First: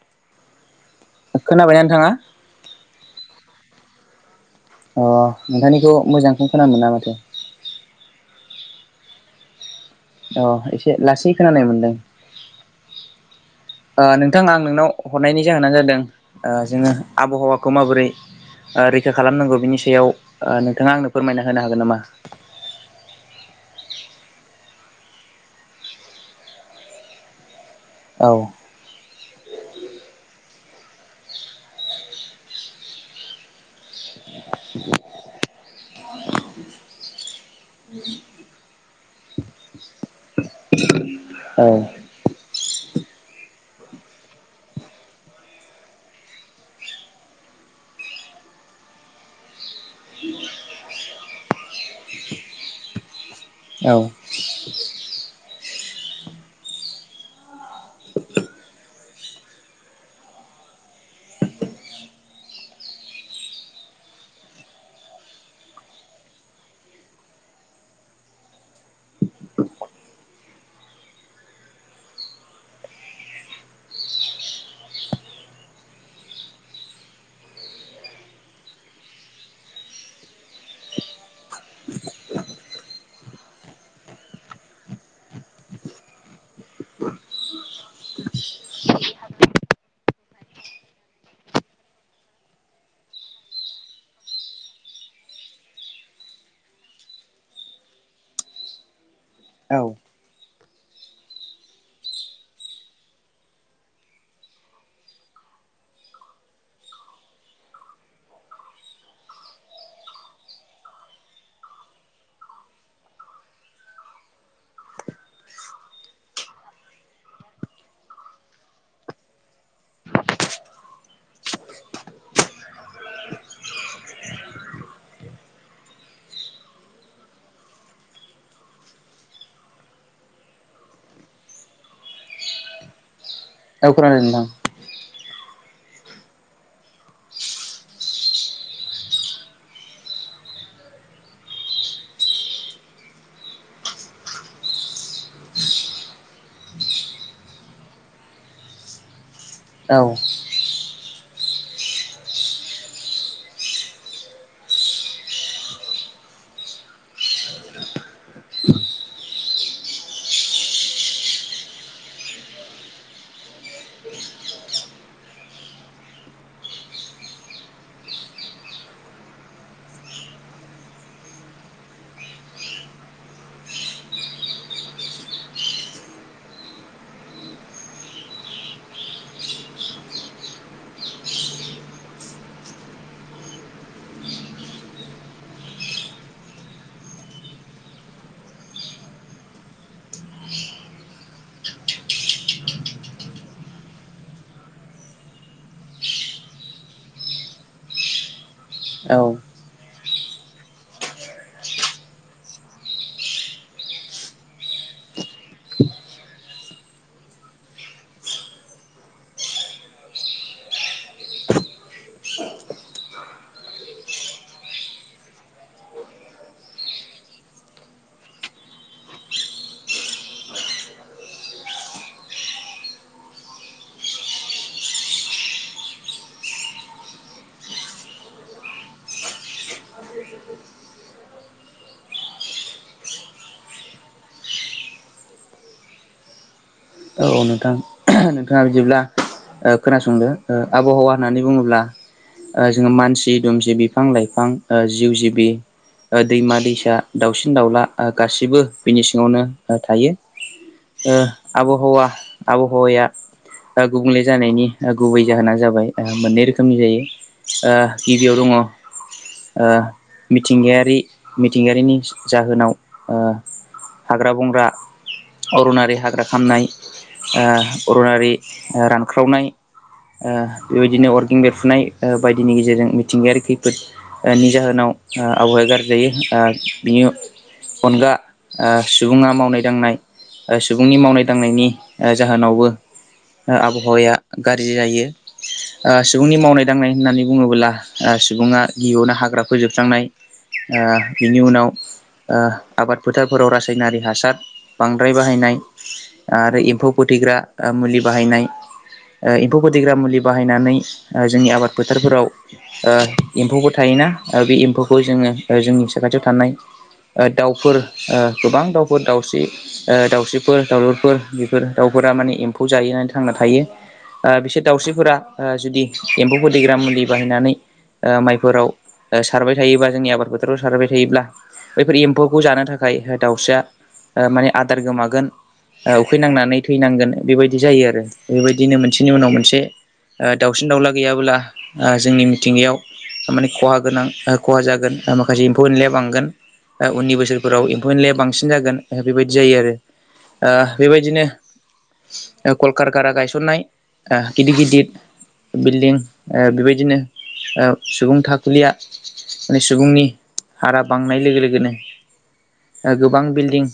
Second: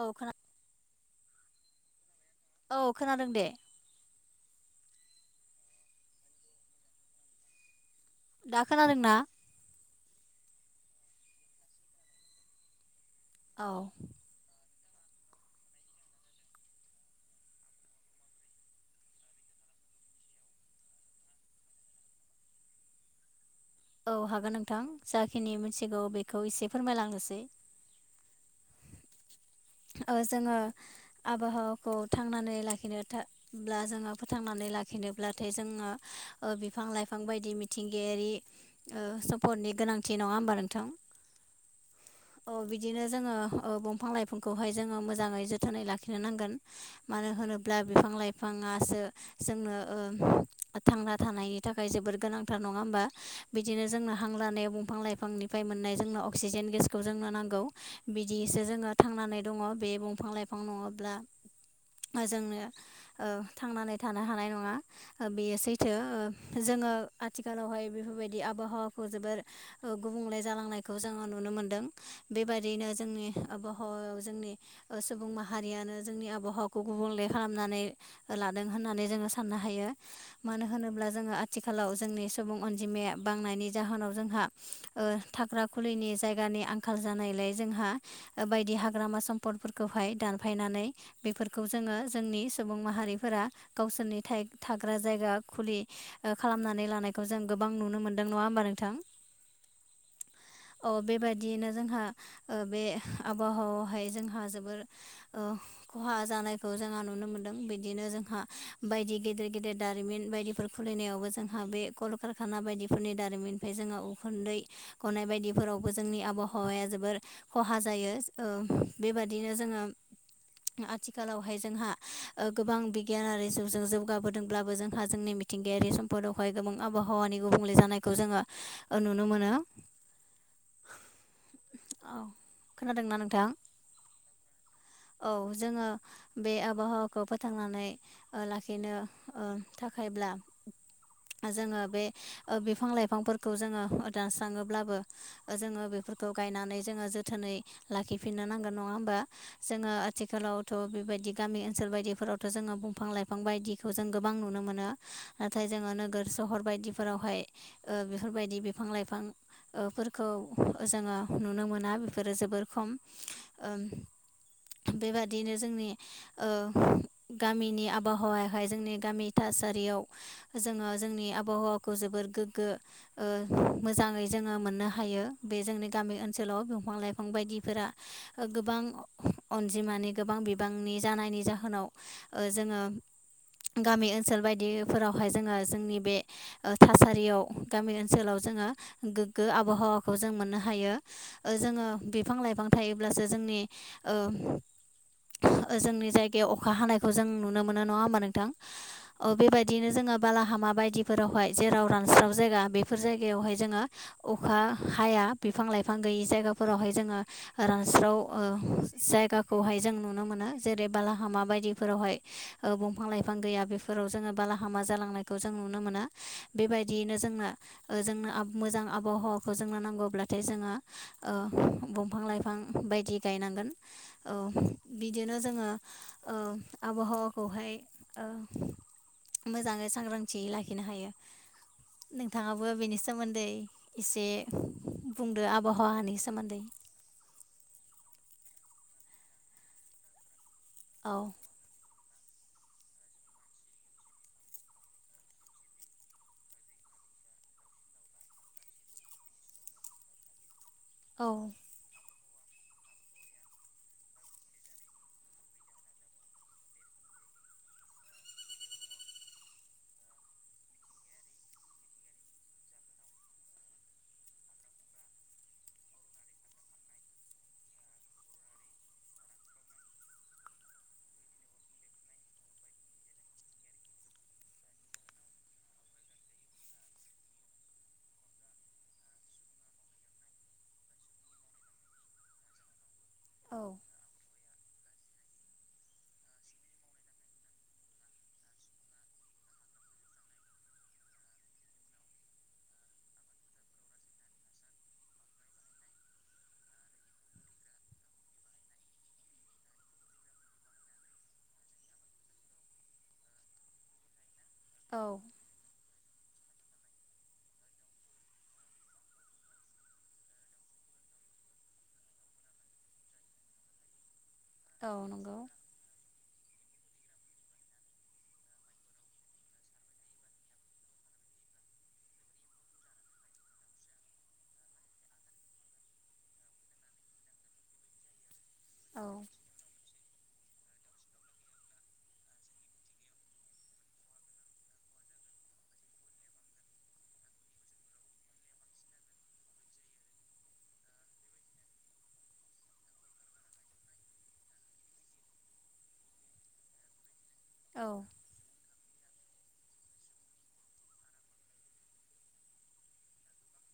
औ खोना खोनाबायनानै थांङा? औ खोनादों दे। अ नोंथांनिखौ मोजांखौ खोन मोना माथो। दा खोनादों ना? अ एसे लासै खोनानाय मोनदों औ ओ नों नोंथां आं नोंनाव हरनायनि जाहोनानो जादों ओ जोङो आबहावाखौ माबोरै ओ रैखा खालामनांगौ बिनि सायाव ओ नोंथाङा आंनो फोरमायना होनो हागोन नामा? औ हागोन नोंथां जाखिनि मिथिगौ बेखौ एसे फोरमायलांनोसै। औ। ओ जोङो आबहावाखौ थांनानै लाखिनो था ब्ला जोङो फोथांनानै लाखिनोब्लाथाय जोङो बिफां लाइफां बायदि मिथिंगायारि ओ सापर्टनि गोनांथि नङा होमबा नोंथां। औ। औ बिदिनो जोङो ओ दंफां लाइफांखौहाय जोङो मोजाङै जोथोनै लाखिनो नांगोन मानो होनोब्ला बिफां लाइफाङासो जोंनो थांना थानायनि थाखाय जोबोर गोनांथार नङा होमबा, बिदिनो औ जोंना हां लानायाव बंफां लाइफांनिफ्राय मोननाय जोंनो अक्सिजेन गेसखौ जोंनो नांगौ, बिदियैसो जोङो थांनानै दङ बे बंफां लाइफां नङाब्ला जोङो ओ थांनानै थानो हानाय नङा। ओ बेयो सैथो ओ जोङो आथिखालावहाय बेफोरबायदि आबहावाखौ जोबोर ओ गुबुंले जालांनायखौ जोङो नुनो मोनदों, बेबायदियैनो जोंनि आबहावायाव जोंनि ओ सुबुं माहारियानो जोंनि आबहावाखौ गुबुंले खालामनानै ओ लादों होननानै जोङो साननो हायो मानो होनोब्ला जोङो आथिखालाव जोंनि सुबुं अनजिमाया बांनायनि जाहोनाव जोंहा ओ थाग्रा खुलिनि जायगानि आंखाल जानायलाय जोंहा ओ बायदि हाग्रामा सम्पदफोरखौहाय दानफायनानै बेफोरखौ जोङो जोंनि सुबुं माहारिफोरा गावसोरनि थाय थाग्रा जायगा खुलि खालामनानै लानायखौ जों गोबां नुनो मोन दों नङा होमबा नोंथां? औ अ बेबादियैनो जोंहा ओ बे आबहावायावहाय जोंहा जोबोर ओ खहा जानायखौ जोंहा नुनो मोनदों, बिदिनो जोंहा बायदि गेदेर गेदेर दारिमिन बायदिफोर खुलिनायावबो जोंहा बे कलकारखाना बायदिफोरनि दारिमिननिफ्राय जोंहा उखुन्दै गनाय बायदिफोरावबो जोंनि आबहावाया जोबोर खहा जायो, ओ बेबादिनो जोङो आथिखालावहाय जोंहा ओ गोबां बिगियानारि जिउजों जौगाबोदोंब्लाबो जोंहा जोंनि मिथिंगायारि सम्पदावहाय गोबां आबहावानि गुबुंले जा नायखौ जोङो नुनो मोनो। औ खोनादोंना नोंथां? औ खोनादों नोंथां। औ जोङो बे आबहावाखौ फोथांनानै ओ लाखिनो ओ थाखायब्ला ओ जोङो बे ओ बिफां लाइफांफोरखौ जोङो दानस्राङोब्लाबो ओ जोङो बेफोरखौ गायनानै जोङो जोथोनै लाखिफिननो नांगोन नङा होमबा? जोङो औ आथिखालाव थ' बेबायदि गामि ओनसोल बायदिफोरावथ' जोङो दंफां लाइफां बायदिखौ जों गोबां नुनो मोनो। नाथाय जोङो नोगोर सहर बायदिफोरावहाय ओ बेफोरबायदि बिफां लाइफां ओ फोरखौ जोङो नुनो मोना बेफोरो जोबोर खम। ओम बेबादिनो जोंनि ओ गामिनि आबहावायाहाय जोंनि गामि थासारियाव जोङो जोंनि आबहावाखौ जोबोर गोगो ओ मोजाङै जोङो मोननो हायो बे जोंनि गामि ओनसोलाव दंफां लाइफां बायदिफोरा ओ गोबां अनजिमानि गोबां बिबांनि जानायनि जाहोनाव ओ जोङो गामि ओनसोल बायदिफोरावहाय जोङो जोंनि बे ओ थासारियाव गामि ओनसोलाव जोङो गोग्गो आबहावाखौ जों मोननो हायो जोङो बिफां लाइफां थायोब्लासो जोंनि ओ जोंनि जायगायाव अखा हानायखौ जों नुनो मोनो नङा होमबा नोंथां? औ बेबायदिनो जोङो बालाहामा बायदिफोराव बेवहाय जेराव रानस्राव जायगा बेफोर जायगायावहाय जोङो अखा हाया बिफां लाइफां गैयै जायगाफोरावहाय जोङो रानस्राव ओ जायगा खौहाय जों नुनो मोनो जेरै बालाहामा बायदिफोरावहाय ओ बंफां लाइफां गैया बेफोर फोराव जोङो बालाहामा जालांनायखौ जों नुनो मोनो। बेबायदियैनो जोंनो ओ जोंनो ओ मोजां आबहावाखौ जोंनो नांगौब्लाथाय जोंहा बंफां लाइफां बायदि गायनांगोन बिदिनो जोङो आबहावाखौहाय मोजाङै सांग्रांथि लाखिनो हायो। नोंथाङाबो बेनि सोमोन्दै एसे बुंदो आबहावानि सोमोन्दै। औ नोंथां नोंथाङा बिदिब्ला खोनासंदो आबहावा औ होननानै बुङोब्ला जोङो मानसि दुमसि बिफां लाइफां जिउ जिबि दैमा दैसा दाउसिन दाउला गासिबो बिनि सिङावनो थायो। [inaudible] आबहावा आबहावाया गुबुंले जानायनि गुबै जाहोना जाबाय मोननै रोखोमनि जायो गिबियाव दङ मिथिंगायारि मिथिंगायारिनि जाहोनाव हाग्रा बंग्रा अरनारि हाग्रा खामनाय अरनारि रानख्रावनाय बेबायदिनो अरगें बेरफुनाय बायदिनि गेजेरजों मिथिंगायारि खैफोद नि जाहोनाव आबहावाया गाज्रि जायो बिनि अनगा सुबुङा मावनाय दांनाय सुबुंनि मावनाय दांनायनि जाहोनावबो औ आबहावाया गाज्रि जायो। सुबुंनि मावनाय दांनाय होननानै बुङोबोला सुबुङा गियावनो हाग्रा फोजोबस्रांनाय बेनि उनाव आबाद फोथारफोराव रासायनारि हासार बांद्राय बाहायनाय आरो एम्फौ फोथैग्रा मुलि बाहायनाय एम्फौ फोथैग्रा मुलि बाहायनानै जोंनि आबाद फोथारफोराव एम्फौबो थायोना बे एम्फौखौ औ जोङो जोंनि साखाथियाव थानाय दाउफोर गोबां दाउफोर दाउस्रि दाउस्रिफोर दावलुरफोर फोर दाउफोरा माने एम्फौ जाहैनानै थांना थायो बिसोर औ दाउस्रिफोरा नंगौ जुदि एम्फौ फोथैग्रा मुलि बाहायनानै माइफोराव सारबाय थायोबा जोंनि आबाद फोथोराव सारबाय थायोब्ला बैफोर एम्फौखौ जानो थाखाय दाउस्राया माने आदार गोमागोन ओ उखैनांनानै थैनांगोन बेबायदि जायो आरो बेबायदिनो औ मोनसेनि उनाव मोनसे दाउसिन दाउला गैयाबोला जोंनि मिथिंगायाव माने खहा गोनां खहा जागोन माखासे एम्फौ एनलाया बांगोन उननि बोसोरफोराव एम्फौ एनलाया बांसिन जागोन बेबायदि जायो आरो बेबायदिनो कलकार गारा गायसननाय गिदिर गिदिर बिल्डिं बेबायदिनो औ सुबुं था खुलिया माने सुबुंनि हारा बांनाय लोगो लोगोनो गोबां बिल्डिं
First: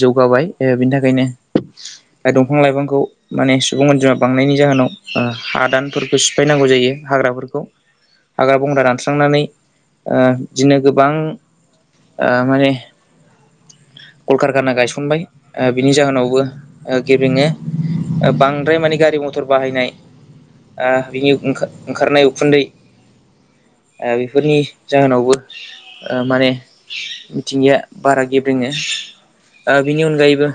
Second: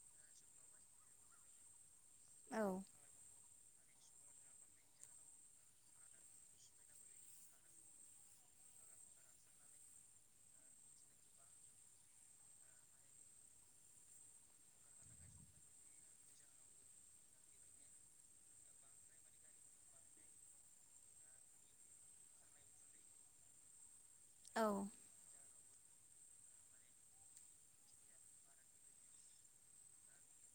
जौगाबाय बिनि थाखायनो दंफां औ लाइफांखौ माने सुबुं अनजिमा बांनायनि जाहोनाव हादानफोरखौ सिफायनांगौ जायो हाग्राफोरखौ हाग्रा बंग्रा दानस्रांनानै बिदिनो गोबां माने कलकारखाना गायसनबाय बिनि जाहोनावबो ओ गेबेङो ओ बांद्राय माने गारि मथर बाहायनाय आ बिनि ओंखा ओंखारनाय उखुन्दै ओ बे बेफोरनि औ जाहोनावबो ओ माने मिथिंगाया बारा गेब्रेङो। ओ बिनि अनगायैबो।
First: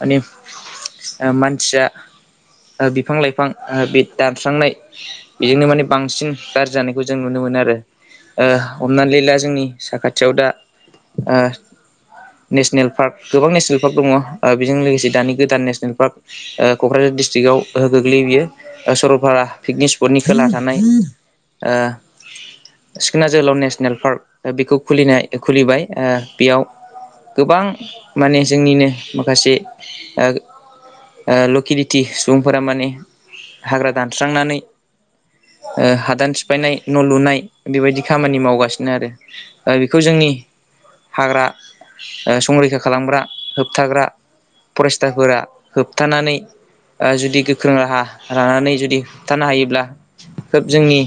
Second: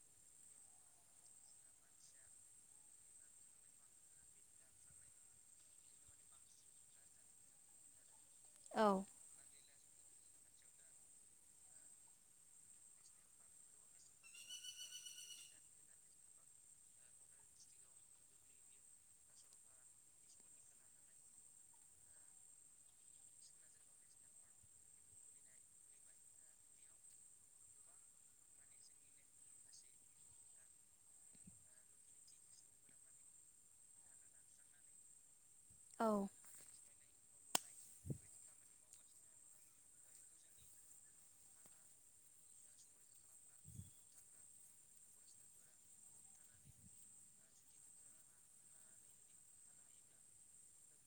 माने मानसिया बिफां लाइफां बे दानस्रांनाय बेजोंनो माने बांसिन गाज्रि जानायखौ जों नुनो मोनो आरो। औ हमनानै ला जोंनि साखा थियाव दा ओ नेसनेल पार्क गोबां नेसनेल पार्क दङ। ओ बेजों लोगोसे दानि गोदान नेसनेल पार्क ओ क'क्राझार डिस्ट्रिकआव ओ गोग्लैयो बियो। ओ स'रलपारा पिकनिक स्पटनि खोला थानाय ओ सिखोना जोहोलाव नेसनेल पार्क बेखौ खुलिनाय खुलिबाय ओ बेयाव गोबां माने जोंनिनो माखासे ओ ओ ल'किलिटि सुबुंफोरा माने हाग्रा दानस्रांनानै ओ हादान औ सि फायनाय न' लुनाय दिबायदि खामानि मावगासिनो आरो ओ बेखौ जोंनि हाग्रा ओ संरैखा खालामग्रा होबथाग्रा। फरेस्थारफोरा होबथानानै ओ जुदि गोख्रों राहा लानानै जुदि होबथानो हायोब्ला। खोब जोंनि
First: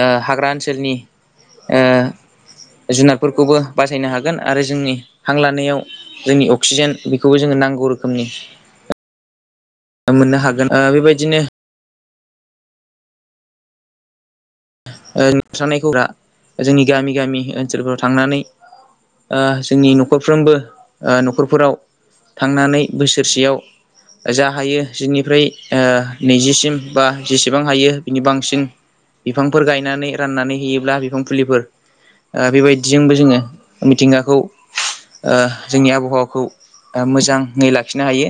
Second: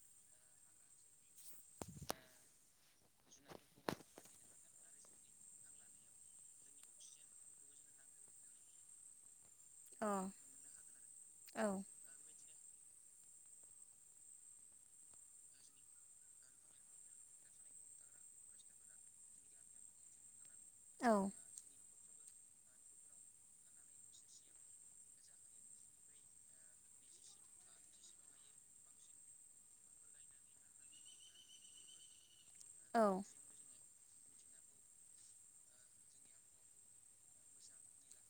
ओ हाग्रा ओनसोलनि ओ जुनारफोरखौबो बासायनो हागोन। आरो जोंनि हां लानायाव जोंनि अक्सिजेन बेखौबो जोङो नांगौ रोखोमनि ओ मोननो हागोन ओ बेबायदिनो औ ओ [unintelligible] नाय खौरा जोंनि गामि गामि ओनसोलफोराव थांनानै ओ जोंनि न'खरफ्रोमबो औ ओ न'खरफोराव थांनानै बोसोरसेयाव जा हायो जिनिफ्राय ओ नैजिसिम बा जेसेबां हायो बिनि बांसिन बिफांफोर गायनानै राननानै होयोब्ला बिफां फुलिफोर ओ औ बेबायदिजोंबो जोङो। मिथिंगाखौ ओ जोंनि आबहावाखौ मोजाङै लाखिनो हायो।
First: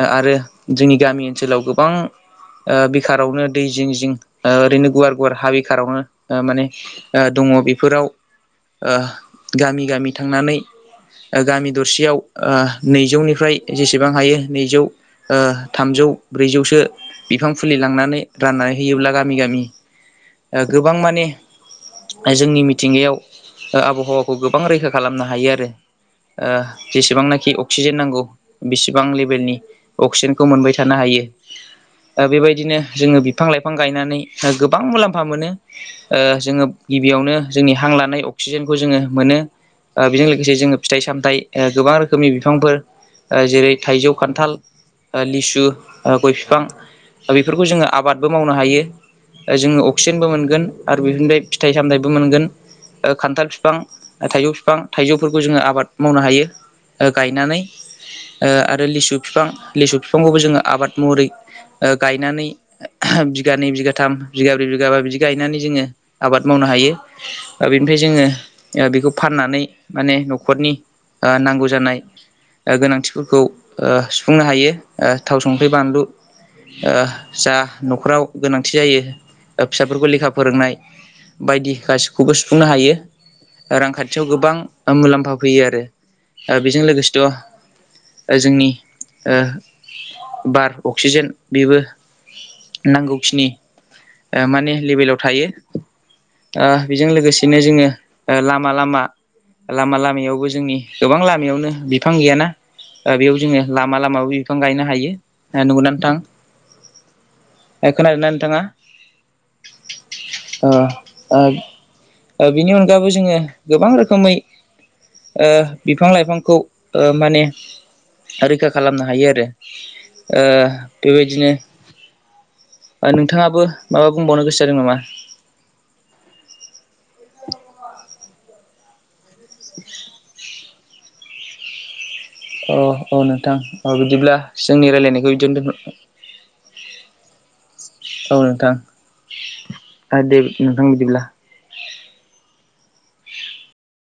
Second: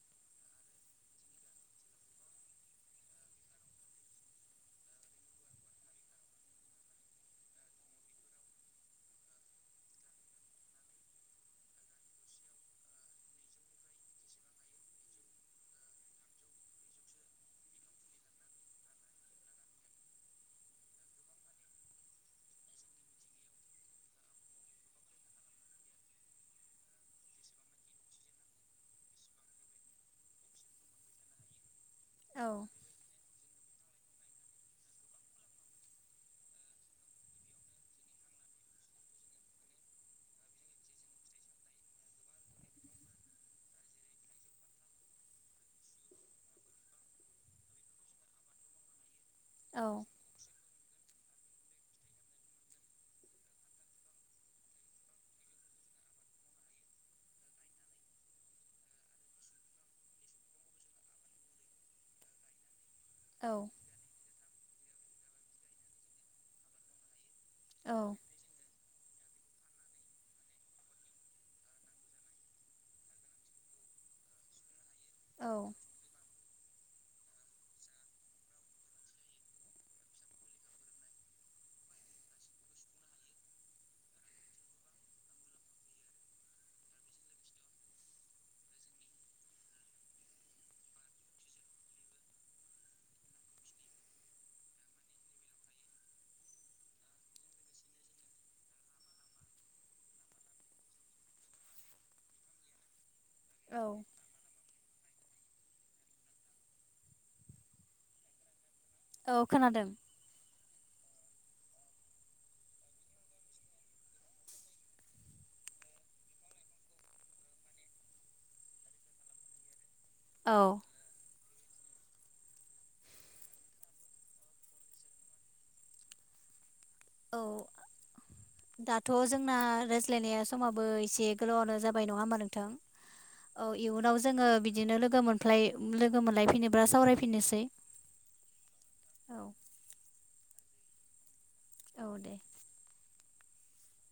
ओ आरो जोंनि गामि ओनसोलाव गोबां ओ बेखारावनो दै जिं जिं ओ ओरैनो गुवार गुवार हा बेखारावनो दा माने ओ दङ। बेफोराव ओ गामि गामि थांनानै ओ गामि दरसेयाव ओ नैजौनिफ्राय जेसेबां हायो नैजौ ओ थामजौ ब्रैजौसो बिफां फुलि लांनानै राननानै होयोब्ला गामि गामि ओ गोबां माने जोंनि मिथिंगायाव ओ आबहावाखौ गोबां रैखा खालामनो हायो आरो। ओ जेसेबांनाखि अक्सिजेन नांगौ बेसिबां लेभेलनि अक्सिजेनखौ मोनबाय थानो हायो। ओ बेबायदिनो जोङो बिफां लाइफां गायनानै गोब बां मुलाम्फा मोनो। जोङो गिबियावनो जोंनि हां लानाय अक्सिजेनखौ जोङो मोनो। ओ बेजों लोगोसे जोङो फिथाइ सामथ ओ गोबां रोखोमनि बिफांफोर ओ जेरै थाइजौ, खान्थाल ओ लिसु ओ गय बिफां दा बेफोरखौ जोङो आबादबो मावनो हायो। ओ जोङो अक्सिजेनबो मोनगोन आरो बेफोरनिफ्राय फिथाइ सामथाइबो मोनगोन। ओ खान्थाल बिफां ओ थाइजौ बिफां थाइजौफोरखौ जोङो आबाद मावनो हायो। ओ गायनानै ओ आरो लिसु बिफां लिसु बिफांखौबो जोङो आबाद महरै ओ गायनानै बिगानै औ बिगाथाम बिगाब्रै बिगाबा बिदि गायनानै जोङो आबाद मावनो हायो। ओ बेनिफ्राय औ जोङो ओ बेखौ फाननानै माने न'खरनि आ नांगौ जानाय। गोनांथिफोरखौ सुफुंनो हायो। थाव संख्रि बानलु जा न'खराव गोनां थि जायो फिसाफोरखौ लेखा फोरोंनाय बायदि गासिखौबो सुफुंनो हायो। रांखान्थियाव गोबां मुलाम्फा फैयो आरो बेजों लोगोसेथ' ओ जोंनि ओ बार अक्सिजेन बेबो नांगौखिनि ओ माने लेभेलाव थायो। ओ बेजों लोगोसेनो जोङो ओ लामा लामा लामा लामायावबो जोंनि गोबां लामायावनो बिफां गैयाना बेयाव जोङो औ लामा लामाबो बिफां गायनो हायो नंगौना नोंथां खोनादोना थाङा औ खोनादों। बिनि अनगाबो जोङो गोबां रोखोमै बिफां लाइफांखौ माने रैखा खालामनो हायो आरो औ बेबायदिनो नोंथाङाबो माबा बुंबावनो गोसो जादों नामा? औ दाथ' जोंना रायज्लायनाया समाबो एसे गोलावनो जाब बाय नङा हा नोंथां अ नोंथां औ अ इयुनाव बिदिब्ला जोङो जोंनि बिदिनो लोगो रायलायनायखौ बिदियावनो मोनफ्लाय दोन लोगो मोनलायफिनोब्ला सावराय फिननोसै। औ नोंथां आरो दे नोंथां बिदिब्ला औ दे।